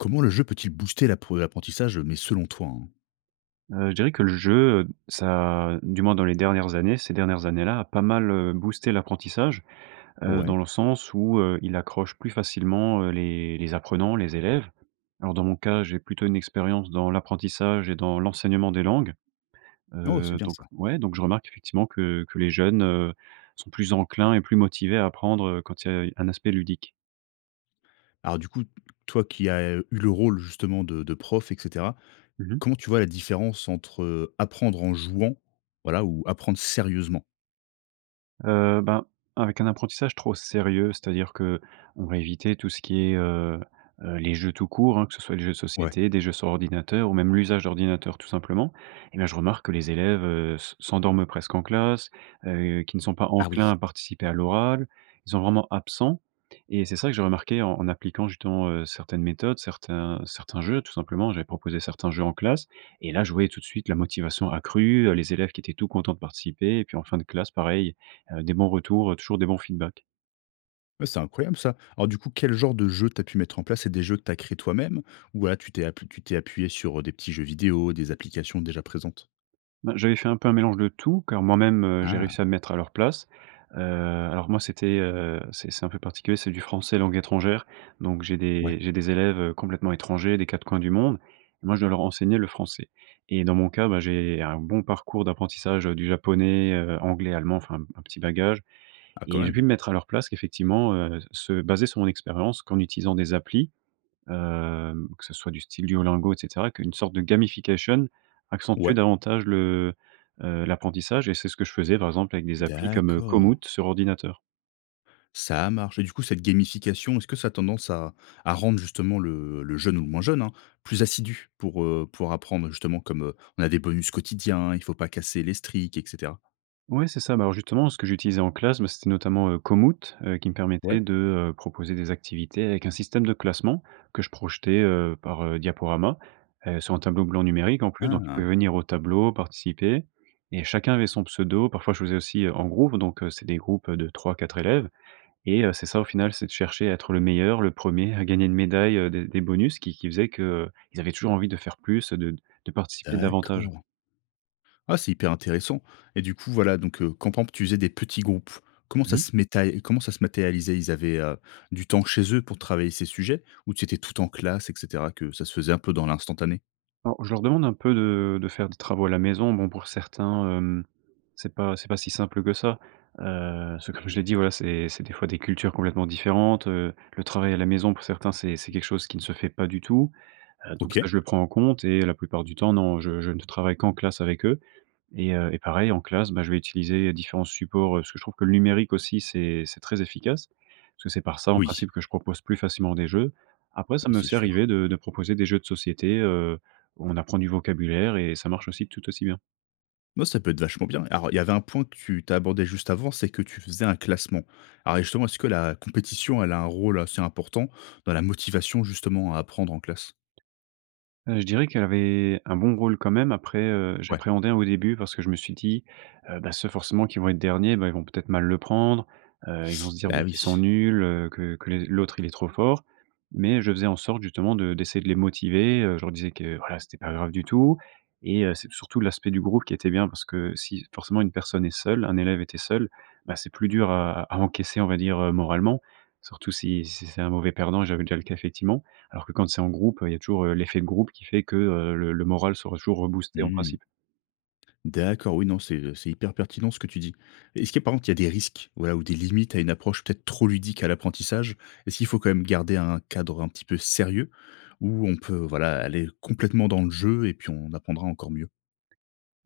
Comment le jeu peut-il booster l'apre l'apprentissage, mais selon toi, hein? Heu, je dirais que le jeu, heu, ça du moins dans les dernières années ces dernières années-là, a pas mal, heu, boosté l'apprentissage, heu, Ouais. dans le sens où, heu, il accroche plus facilement, heu, les les apprenants, les élèves. Alors, dans mon cas, j'ai plutôt une expérience dans l'apprentissage et dans l'enseignement des langues. Oh, c'est Heu, bien donc, ça! ouais, donc, je remarque effectivement que que les jeunes, heu, sont plus enclins et plus motivés à apprendre, heu, quand il y a un aspect ludique. Alors du coup, toi qui as eu le rôle, justement, de de prof et cetera. Mmh mh. Comment tu vois la différence entre apprendre en jouant, voilà, ou apprendre sérieusement? Heu, ben, avec un apprentissage trop sérieux, c'est-à-dire qu'on va éviter tout ce qui est, heu, heu, les jeux, tout court, hein, que ce soit les jeux de Ouais. société, des jeux sur ordinateur ou même l'usage d'ordinateur, tout simplement. Et bah, je remarque que les élèves se s'endorment presque en classe, heu, qu'ils ne sont pas Ah enclins oui! à participer à l'oral. Ils sont vraiment absents, et c'est ça que j'ai remarqué en appliquant justement, heu, certaines méthodes, certains certains jeux, tout simplement. J'avais proposé certains jeux en classe et là, je voyais, tout de suite, la motivation accrue, les élèves qui étaient tout contents de participer. Et puis, en fin de classe, pareil, heu, des bons retours, toujours des bons feedbacks. Ouais, c'est incroyable ça! Alors, du coup, quel genre de jeu tu as pu mettre en place, c’est des jeux que tu as créé toi-même? Ou, voilà, tu t'es appu tu t'es appuyé sur, heu, des petits jeux vidéo, des applications déjà présentes? Ben j'avais fait un peu un mélange de tout, car moi-même, heu, j'ai Ah! réussi à me mettre à leur place. Heu, alors moi, c'était, heu, c'est c'est un peu particulier. C'est du français langue étrangère. Donc j'ai Ouais. des j'ai des élèves, heu, complètement étrangers, des 4 coins du monde. Et moi, je dois leur enseigner le français. Et dans mon cas, bah, j'ai un bon parcours d'apprentissage, heu, du japonais, heu, anglais, allemand, enfin un petit bagage. Ah quand Et j'ai pu même. me mettre à leur place effectivement, heu, se baser sur mon expérience qu'en utilisant des applis. Hem, que ce soit du style Duolingo et cetera, qu'une sorte de gamification accentuait Ouais. davantage le, heu, l'apprentissage. Et c'est ce que je faisais, par exemple, avec des applis comme D'accord. Komoot sur ordinateur. Ça a marché. Du coup, cette gamification est-ce que ça a tendance à à rendre justement le le jeune, ou moins jeune, hein, plus assidu? Pour, heu, pour apprendre justement comme, heu, on a des bonus quotidiens, il faut pas casser les streak, et cetera. Ouais, c'est ça. Bah, alors justement, ce que j'utilisais en classe, bah, c'était notamment, heu, Komoot. Heu, qui me permettait Ouais. de, heu, proposer des activités avec un système de classement. Que je projetais, heu, par, heu, diaporama, et sur un tableau blanc numérique en plus. Donc, ils Ah! pouvaient venir au tableau, participer. Et chacun avait son pseudo. Parfois je faisais aussi, heu, en groupe, donc, heu, c'est des groupes, heu, de 3-4 élèves. Et heu, c'est ça au final, c'est de chercher à être le meilleur, le 1er, à gagner une médaille, heu, des des bonus qui qui faisaient que, heu, ils avaient toujours envie de faire plus, heu, de de participer davantage. D'accord. Ah, c'est hyper intéressant. Et du coup voilà, donc, heu, quand pampe, tu faisais, des petits groupes. Comment Mmh ça mh. se metaé comment ça se matérialisait? Ils avaient, heu, du temps chez eux pour travailler ces sujets, ou c'était tout en classe, et cetera, que ça se faisait un peu dans l'instantané? Alors, je leur demande un peu de de faire des travaux à la maison. Bon, pour certains, hem, c'est pas c'est pas si simple que ça. Heu, parce que, comme je l'ai dit, voilà, c'est c'est des fois des cultures complètement différentes. Le travail à la maison, pour certains, c'est c'est quelque chose qui ne se fait pas du tout. Heu, donc, ça OK. je le prends en compte. Et la plupart du temps, non, je je ne travaille qu'en classe avec eux. Et heu, et pareil, en classe, bah, je vais utiliser différents supports, heu, parce que je trouve que le numérique aussi c'est c'est très efficace, parce que c'est par ça en Oui. principe que je propose plus facilement des jeux. Après ça Oui, m’est c'est aussi sûr. arrivé de de proposer des jeux de société, heu, où on apprend du vocabulaire et ça marche aussi, tout aussi bien. Bon, ça peut être vachement bien. Alors, il y avait un point que tu tu as abordé juste avant, c'est que tu faisais un classement. Alors, justement, est-ce que la compétition elle a un rôle assez important, dans la motivation justement à apprendre en classe? Heu, je dirais qu'elle avait un bon rôle quand même. Après, heu, Ouais. j'appréhendais au début, parce que je me suis dit: «Heu, bah, ceux forcément qui vont être derniers, bah, ils vont peut être mal le prendre. Heu, ils vont se dire, Bah beh, oui. qu'ils sont nuls, heu, que que les l'autre, il est trop fort», mais je faisais en sorte justement de d'essayer de les motiver, heu. Je leur disais que, voilà c'était pas grave du tout, et heu, c'est surtout l'aspect du groupe qui était bien, parce que si forcément, une personne est seule un élève était seul, bah, c'est plus dur à à à encaisser, on va dire, moralement, surtout, si si c'est un mauvais perdant. J'avais déjà eu le cas effectivement. Alors que quand c'est en groupe, heu, il y a toujours l'effet de groupe qui fait que, heu, le le moral sera toujours reboosté, en principe. Mmh. D'accord oui, non, c'est, heu, c'est hyper pertinent ce que tu dis. Est-ce qu'il y a, par contre il y a des risques? Voilà, ou des limites à une approche peut-être trop ludique à l'apprentissage? Est-ce qu'il faut quand même garder un cadre un petit peu sérieux ou on peut, voilà, aller complètement dans le jeu et puis on apprendra encore mieux?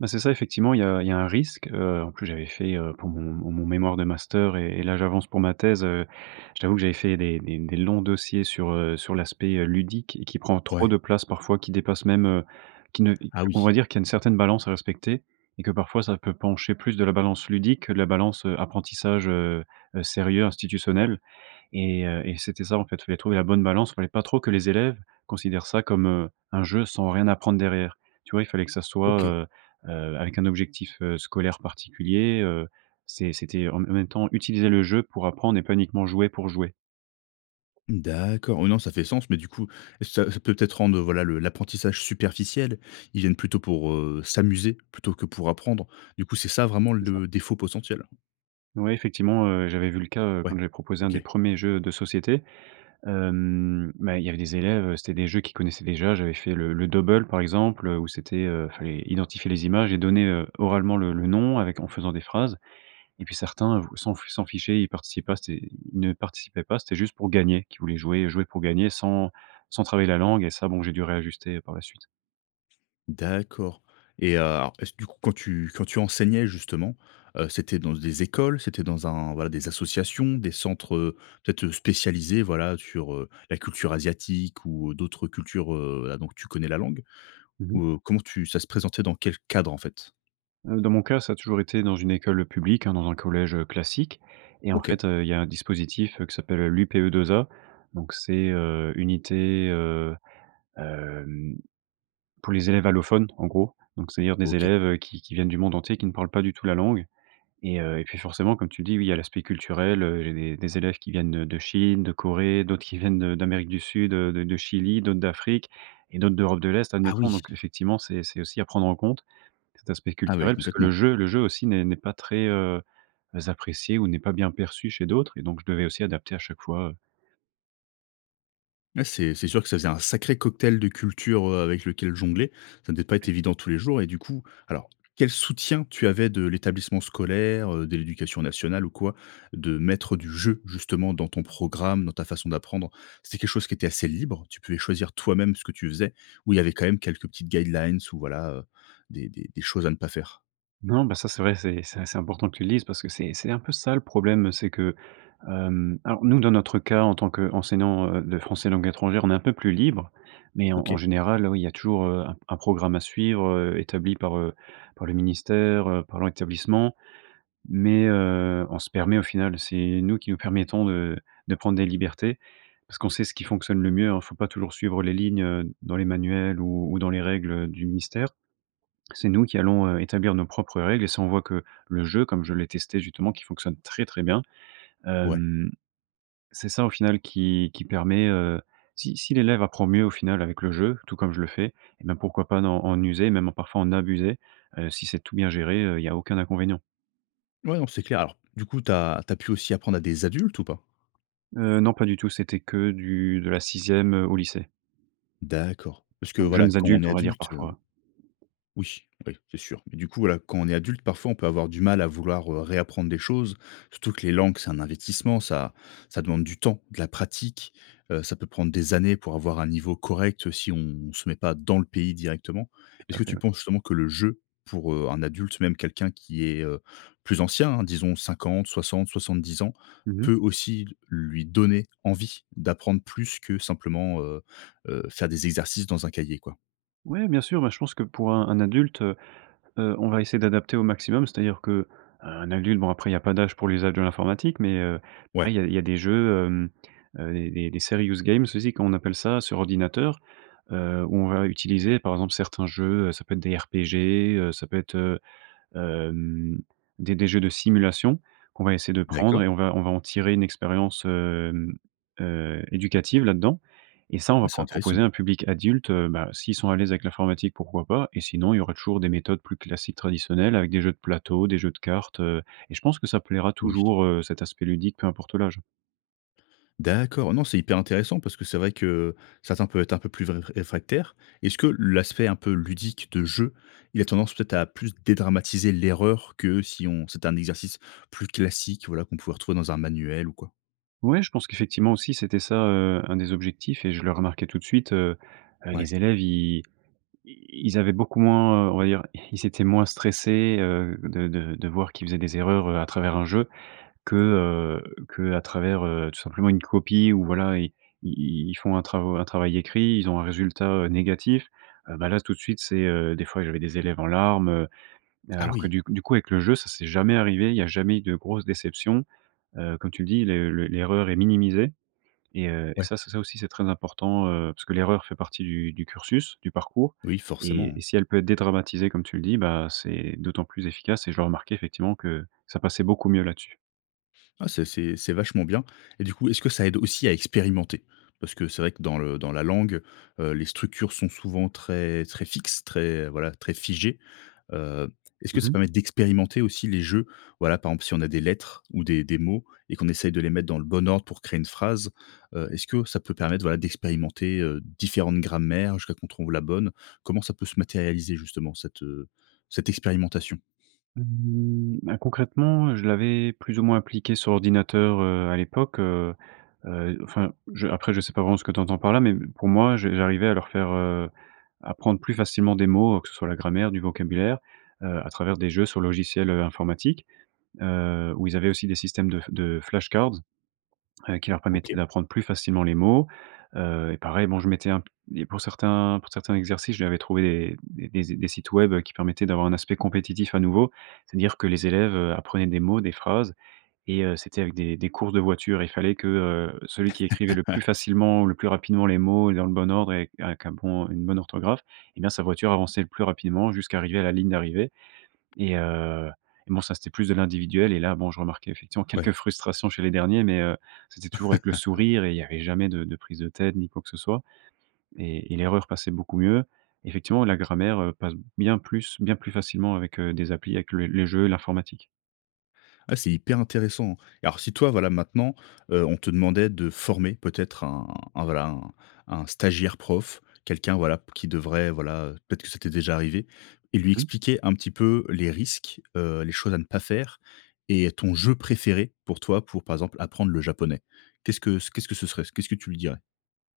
Bah, c'est ça, effectivement. Il y a il y a un risque. Heu, en plus j'avais fait, heu, pour mon mon mon mémoire de master et et là j'avance pour ma thèse, heu, je t'avoue que j'avais fait des des des longs dossiers sur, heu, sur l'aspect, heu, ludique et qui prend trop Ouais. de place parfois, qui dépasse même, heu, qui ne Ah on va oui. dire qu'il y a une certaine balance à respecter, et que parfois ça peut pencher plus de la balance ludique que de la balance, heu, apprentissage, heu heu, sérieux, institutionnel. Et heu, et c'était ça en fait, il fallait trouver la bonne balance. Il fallait pas trop que les élèves considèrent ça comme, heu, un jeu sans rien apprendre derrière. Tu vois? Il fallait que ça soit, OK. heu heu, avec un objectif, heu, scolaire particulier, heu. C'est c'était en m en même temps utiliser le jeu pour apprendre et pas uniquement jouer pour jouer. Mmh, d'accord. Oui, non, ça fait sens. Mais, du coup, est-ce que ça ça peut être rendre, heu, voilà, le l'apprentissage superficiel? Ils viennent plutôt pour, heu, s'amuser plutôt que pour apprendre. Du coup c'est ça vraiment C'est ça. le défaut potentiel? Ouais, effectivement, heu, j'avais vu le cas, heu, Ouais, quand j'avais proposé 1 des OK. 1ers jeux de société. Hem, mais il y avait des élèves, heu, c'était des jeux qu'ils connaissaient déjà. J'avais fait le le Dobble par exemple, heu, où c'était heu, il fallait identifier les images et donner, heu, oralement le le le nom avec en faisant des phrases. Et puis certains, v s'en f s'en fichaient, ils participent pas c'est- ils ne participaient pas. C'était juste pour gagner qu'ils voulaient jouer. Jouer pour gagner sans sans travailler la langue. Et ça, bon j'ai dû réajuster, par la suite. D'accord. Et heu, alors, est-ce, du coup, quand tu quand tu enseignais justement, heu, c'était dans des écoles? C'était dans un voilà, des associations, des centres, heu, peut-être, heu, spécialisés, voilà, sur, heu, la culture asiatique ou d'autres cultures heu, voilà, dont tu connais la langue? Mmh mh. Ou heu, comment tu ça se présentait, dans quel cadre en fait? Heu, dans mon cas, ça a toujours été dans une école publique, hein, dans un collège classique. Et en OK. fait, heu, il y a un dispositif, heu, qui s'appelle l'UPE2A. Donc c'est, heu, Unité, heu, hem, pour les Élèves Allophones, en gros, donc, c'est-à-dire des OK. élèves qui qui viennent du monde entier, qui ne parlent pas du tout la langue. Et heu, et puis forcément, comme tu dis, oui, il y a l'aspect culturel, heu. Il y a des des élèves qui viennent de de Chine, de Corée, d'autres qui viennent de d'Amérique du Sud, heu, de de Chili, d'autres d'Afrique et d'autres d'Europe de l'Est, Ah admettons. oui. Donc, effectivement, c'est c'est aussi à prendre en compte, cet aspect Ah ouais, culturel, puisque le complètement! jeu le jeu aussi n'est n'est pas très, heu, apprécié ou n'est pas bien perçu chez d'autres. Et donc, je devais aussi adapter à chaque fois, heu Ouais c'est c'est sûr que ça faisait un sacré cocktail de culture, heu, avec lequel jongler, ça devait pas être Ouais. évident tous les jours et du coup alors quel soutien tu avais de l'établissement scolaire, heu, de l'éducation nationale ou quoi? De mettre du jeu justement dans ton programme, dans ta façon d'apprendre, c'était quelque chose qui était assez libre? Tu pouvais choisir toi-même ce que tu faisais? Ou il y avait quand même quelques petites guidelines ou voilà, heu, des des des choses à ne pas faire? Non, ben, ça, c'est vrai, c'est c'est assez important que tu le dises parce que c'est c'est un peu ça le problème. Heu, c'est que hem, alors nous, dans notre cas, en tant qu'enseignant, heu, de français langue étrangère, on est un peu plus libre mais en en OK. général, heu, oui, il y a toujours, heu, un un programme à suivre, heu, établi par, heu, par le ministère, heu, par l'établissement mais, heu, on se permet au final, c'est nous qui nous permettons de de prendre des libertés parce qu'on sait ce qui fonctionne le mieux. Alors il faut pas toujours suivre les lignes, heu, dans les manuels ou ou dans les règles, heu, du ministère. C'est nous qui allons, heu, établir nos propres règles et ça, on voit que le jeu, comme je l'ai testé justement, qui fonctionne très, très bien. Ouais. Hem, c'est ça au final qui qui permet, heu si si l'élève apprend mieux au final avec le jeu, tout comme je le fais, et ben, pourquoi pas dans en user, même parfois en abuser. Heu, si c'est tout bien géré, heu, il y a aucun inconvénient. Ouais non c'est clair, alors du coup tu as tu as pu aussi apprendre à des adultes ou pas? Heu, non, pas du tout. C'était que du de la 6e, heu, au lycée. D'accord, parce que Donc voilà, jeunes quand on adultes, est on va dire adulte, heu parfois. Oui, oui, c'est sûr. Mais du coup voilà, quand on est adulte, parfois, on peut avoir du mal à vouloir, heu, réapprendre des choses. Surtout que les langues, c'est un investissement, ça ça demande du temps, de la pratique. Heu, ça peut prendre des années pour avoir un niveau correct si on se met pas dans le pays directement. Tout Est-ce à que fait, tu ouais. penses justement que le jeu pour, heu, un adulte, même quelqu'un qui est, heu, plus ancien, hein disons 50-60-70 ans, Mmh mh. peut aussi lui donner envie d'apprendre plus que simplement, heu, heu, faire des exercices dans un cahier quoi? Ouais bien sûr, ben, je pense que pour un un adulte, heu, heu, on va essayer d'adapter au maximum, c'est-à-dire qu'un adulte, bon après il y a pas d'âge pour l'usage de l'informatique, mais, heu, ouais Ouais. il y a il y a des jeux, hem, heu, des des des serious games, aussi comme on appelle ça sur ordinateur, heu, où on va utiliser par exemple certains jeux, heu, ça peut être des RPG, heu, ça peut être, heu, hem, des des jeux de simulation qu'on va essayer de prendre D'accord. et on va on va en tirer une expérience, hem, heu, éducative là-dedans et ça on va Ouais, c'est pouvoir intéressant. proposer à un public adulte, heu, bah, s'ils sont à l'aise avec l'informatique pourquoi pas? Et sinon il y aura toujours des méthodes plus classiques traditionnelles avec des jeux de plateau, des jeux de cartes, heu, et je pense que ça plaira Oui. toujours, heu, cet aspect ludique peu importe l'âge. D'accord. Non, c'est hyper intéressant parce que c'est vrai que, heu, certains peuvent être un peu plus vré réfractaires. Est-ce que l'aspect un peu ludique de jeu, il a tendance peut-être à plus dédramatiser l'erreur que si on c'était un exercice plus classique voilà qu'on pouvait retrouver dans un manuel ou quoi? Ouais, je pense qu'effectivement aussi, c'était ça, heu, un des objectifs et je le remarquais tout de suite, heu, heu, Ouais. les élèves, ils ils ils avaient beaucoup moins, heu, on va dire, ils étaient moins stressés, heu, de de de voir qu'ils faisaient des erreurs, heu, à travers un jeu que, heu, qu'à travers, heu, tout simplement une copie ou voilà. Ils ils ils font un travaux un travail écrit. Ils ont un résultat, heu, négatif. Heu, bah, là tout de suite, c'est, heu, des fois, j'avais des élèves en larmes, heu, heu, Ah alors que oui. du coup du coup, avec le jeu, ça c'est jamais arrivé. Il y a jamais eu de grosses déceptions. Heu, comme tu le dis, les le l'erreur est minimisée et, heu, et Ouais. ça c'est ça aussi c'est très important, heu, parce que l'erreur fait partie du du cursus, du parcours Oui, et et forcément. si elle peut être dédramatisée, comme tu le dis, bah, c'est d'autant plus efficace et je le remarquais effectivement que ça passait beaucoup mieux là-dessus. Ah, c'est c'est c'est vachement bien. Et du coup, est-ce que ça aide aussi à expérimenter? Parce que c'est vrai que dans le dans la langue, heu, les structures sont souvent très très fixes, très voilà très figées. Heu, est-ce que Mmh ça mh. permet d'expérimenter aussi les jeux? Voilà, par exemple, si on a des lettres ou des des mots et qu'on essaye de les mettre dans le bon ordre pour créer une phrase? Heu, est-ce que ça peut permettre, voilà, d'expérimenter, heu, différentes grammaires, jusqu'à qu'on trouve la bonne, comment ça peut se matérialiser justement cette, heu, cette expérimentation? Mmh ben, concrètement, je l'avais plus ou moins appliqué sur ordinateur, heu, à l'époque, heu. Heu, enfin, je après je sais pas vraiment ce que tu entends par là. Mais m pour moi, je j'arrivais à leur faire, heu, apprendre plus facilement des mots, que ce soit la grammaire, du vocabulaire. Heu, à travers des jeux sur logiciels, heu, informatiques. Heu, où ils avaient aussi des systèmes de f de flashcards, heu, qui leur permettaient OK. d'apprendre plus facilement les mots. Heu, et pareil, bon, je mettais un p et pour certains pour certains exercices, je lui avais trouvé des des des sites web qui permettaient d'avoir un aspect compétitif à nouveau. C'est-à-dire que les élèves, heu, apprenaient des mots, des phrases. Et heu, c'était avec des des courses de voitures. Et il fallait que celui qui écrivait le plus facilement, le plus rapidement les mots et dans le bon ordre et avec et avec un bon une bonne orthographe. Et ben sa voiture avançait le plus rapidement jusqu'à arriver à la ligne d'arrivée. Et heu et bon, ça, c'était plus de l'individuel. Et là, bon, je remarquais effectivement Ouais. quelques frustrations chez les derniers. Mais, heu, c'était toujours avec le sourire et il y avait jamais de de prise de tête ni quoi que ce soit. Et et l'erreur passait beaucoup mieux. Effectivement, la grammaire, heu, passe bien plus bien plus facilement avec, heu, des applis avec le les jeux et l'informatique. Bah, c'est hyper intéressant. Alors, si, toi, voilà, maintenant, heu, on te demandait de former peut-être un un voilà, un un stagiaire prof. Quelqu'un voilà, qui devrait voilà peut-être que ça t'es déjà arrivé. Et lui Mmh mh. expliquer un petit peu les risques. Heu, les choses à ne pas faire et ton jeu préféré pour toi pour, par exemple, apprendre le japonais. Qu'est-ce que c qu'est-ce que ce serait? Qu'est-ce que tu lui dirais?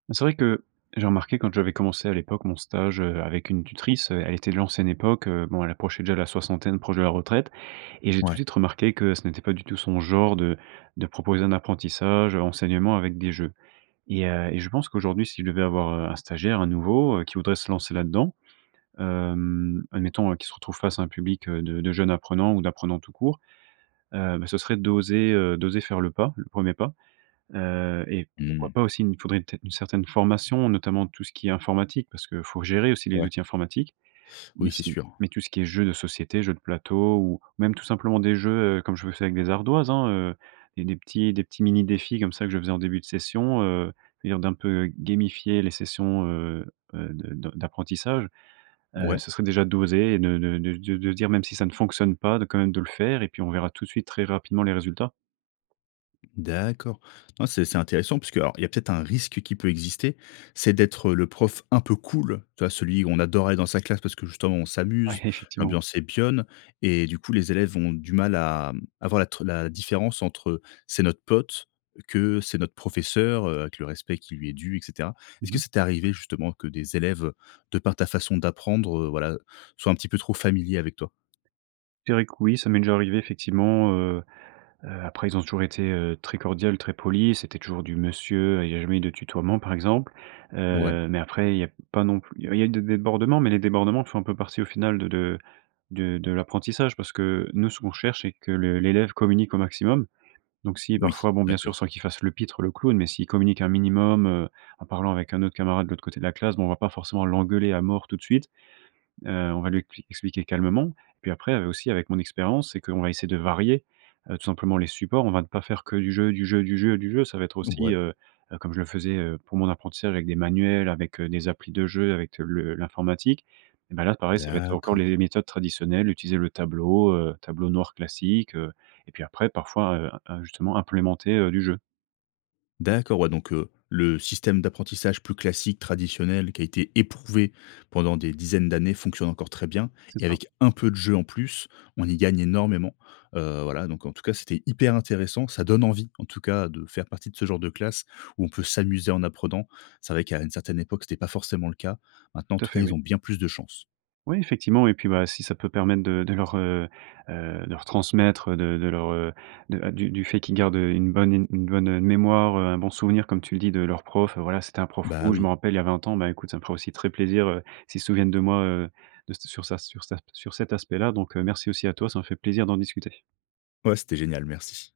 Bah, c'est vrai que, j'ai remarqué quand j'avais commencé à l'époque mon stage, heu, avec une tutrice, elle était de l'ancienne époque. Heu, bon elle approchait déjà la soixantaine, proche de la retraite. Et j'ai tout de Ouais. suite remarqué que ce n'était pas du tout son genre de de proposer un apprentissage, enseignement avec des jeux. Et heu, et je pense qu'aujourd'hui, si je devais avoir, heu, un stagiaire, un nouveau, qui voudrait se lancer là-dedans. Hem, admettons, hein, qu'il se retrouve face à un public de de jeunes apprenants ou d'apprenants tout court. Heu, bah, ce serait d'oser, heu, d'oser faire le pas, le 1er pas. Heu, et pourquoi Mmh. pas aussi mais il faudrait un t une certaine formation, notamment tout ce qui est informatique. Parce qu'il faut gérer aussi les Ouais. outils informatiques. Mais Oui, c'est si sûr. mais tout ce qui est jeu de société, jeu de plateau ou, même tout simplement des jeux, heu, comme je le fais avec des ardoises, hein. Heu, et des petits des petits mini défis, comme ça, que je faisais en début de session, heu, on va dire d'un peu gamifier les sessions, heu, heu, de de d'apprentissage. Heu, Ouais. ce serait déjà d'oser de de de de de dire même si ça ne fonctionne pas, de, quand même, de le faire et puis on verra tout de suite très rapidement les résultats. D'accord. Non, c'est c'est intéressant. Parce qu'alors, il y a peut-être, un risque qui peut exister, c'est d'être le prof un peu cool. Tu vois celui où on adore aller dans sa classe. Parce que, justement, on Ouais, s'amuse, effectivement. l'ambiance est bonne et du coup les élèves vont du mal à avoir être la différence entre, c'est notre pote que c'est notre professeur heu, avec le respect qui lui est dû, et cetera. Est ce Mmh que mh. ça t'es arrivé, justement, que des élèves, de par ta façon d'apprendre, heu, voilà, soient un petit peu trop familiers avec toi? Je dirais que oui. Ça m'est déjà arrivé effectivement, heu. Heu, après, ils ont toujours été, heu, très cordiales, très polis. C'était toujours du monsieur, il y a jamais de tutoiement, par exemple. Ouais. Heu, mais après, il y a pas non plus il y a eu des débordements, mais les débordements font un peu partie au final de de de de l'apprentissage parce que nous, ce qu'on cherche, c'est que l'élève communique au maximum. Donc si Oui, parfois, bon, bien sûr, d'accord. sans qu'il fasse le pitre, le clown. Mais s'il communique un minimum, heu, en parlant avec un autre camarade de l'autre côté de la classe. Bon on va pas forcément l'engueuler à mort tout de suite. Heu, on va lui expli expliquer calmement. Puis après, heu, aussi avec mon expérience. C'est qu'on va essayer de varier, heu, tout simplement les supports. On va ne pas faire que du jeu, du jeu, du jeu, du jeu. Ça va être aussi, Ouais. heu, heu, comme je le faisais, heu, pour mon apprentissage avec des manuels, avec des applis de jeu, avec le l'informatique. Et bah, là, pareil, ça va être encore D'accord! les méthodes traditionnelles. Utiliser le tableau, heu, tableau noir classique, heu. Et puis après parfois, heu, justement implémenter, heu, du jeu. D'accord. Ouais, donc, heu, le système d'apprentissage plus classique traditionnel qui a été éprouvé pendant des dizaines d'années fonctionne encore très bien. C'est Et ça. avec un peu de jeu en plus, on y gagne énormément, heu, voilà. Donc, en tout cas c'était hyper intéressant. Ça donne envie en tout cas de faire partie de ce genre de classe où on peut s'amuser en apprenant. C'est vrai qu'à une certaine époque, c'était pas forcément le cas. Maintenant, en Tout à tout cas, fait, oui. ils ont bien plus de chance. Oui effectivement. Et puis, bah, si ça peut permettre de de leur, heu, heu, de leur transmettre, de de leur, heu, du du fait qu'ils gardent une bonne une une bonne mémoire, heu, un bon souvenir comme tu le dis de leur prof. Voilà, c'était un prof Bah, cool je me oui. rappelle il y a 20 ans. Bah, écoute, ça me ferait aussi très plaisir, heu, s'ils se souviennent de moi, heu, de sur sur sa sur sa sur cet aspect-là. Donc, heu, merci aussi à toi. Ça m'a fait plaisir d'en discuter. Ouais. C'était génial, merci.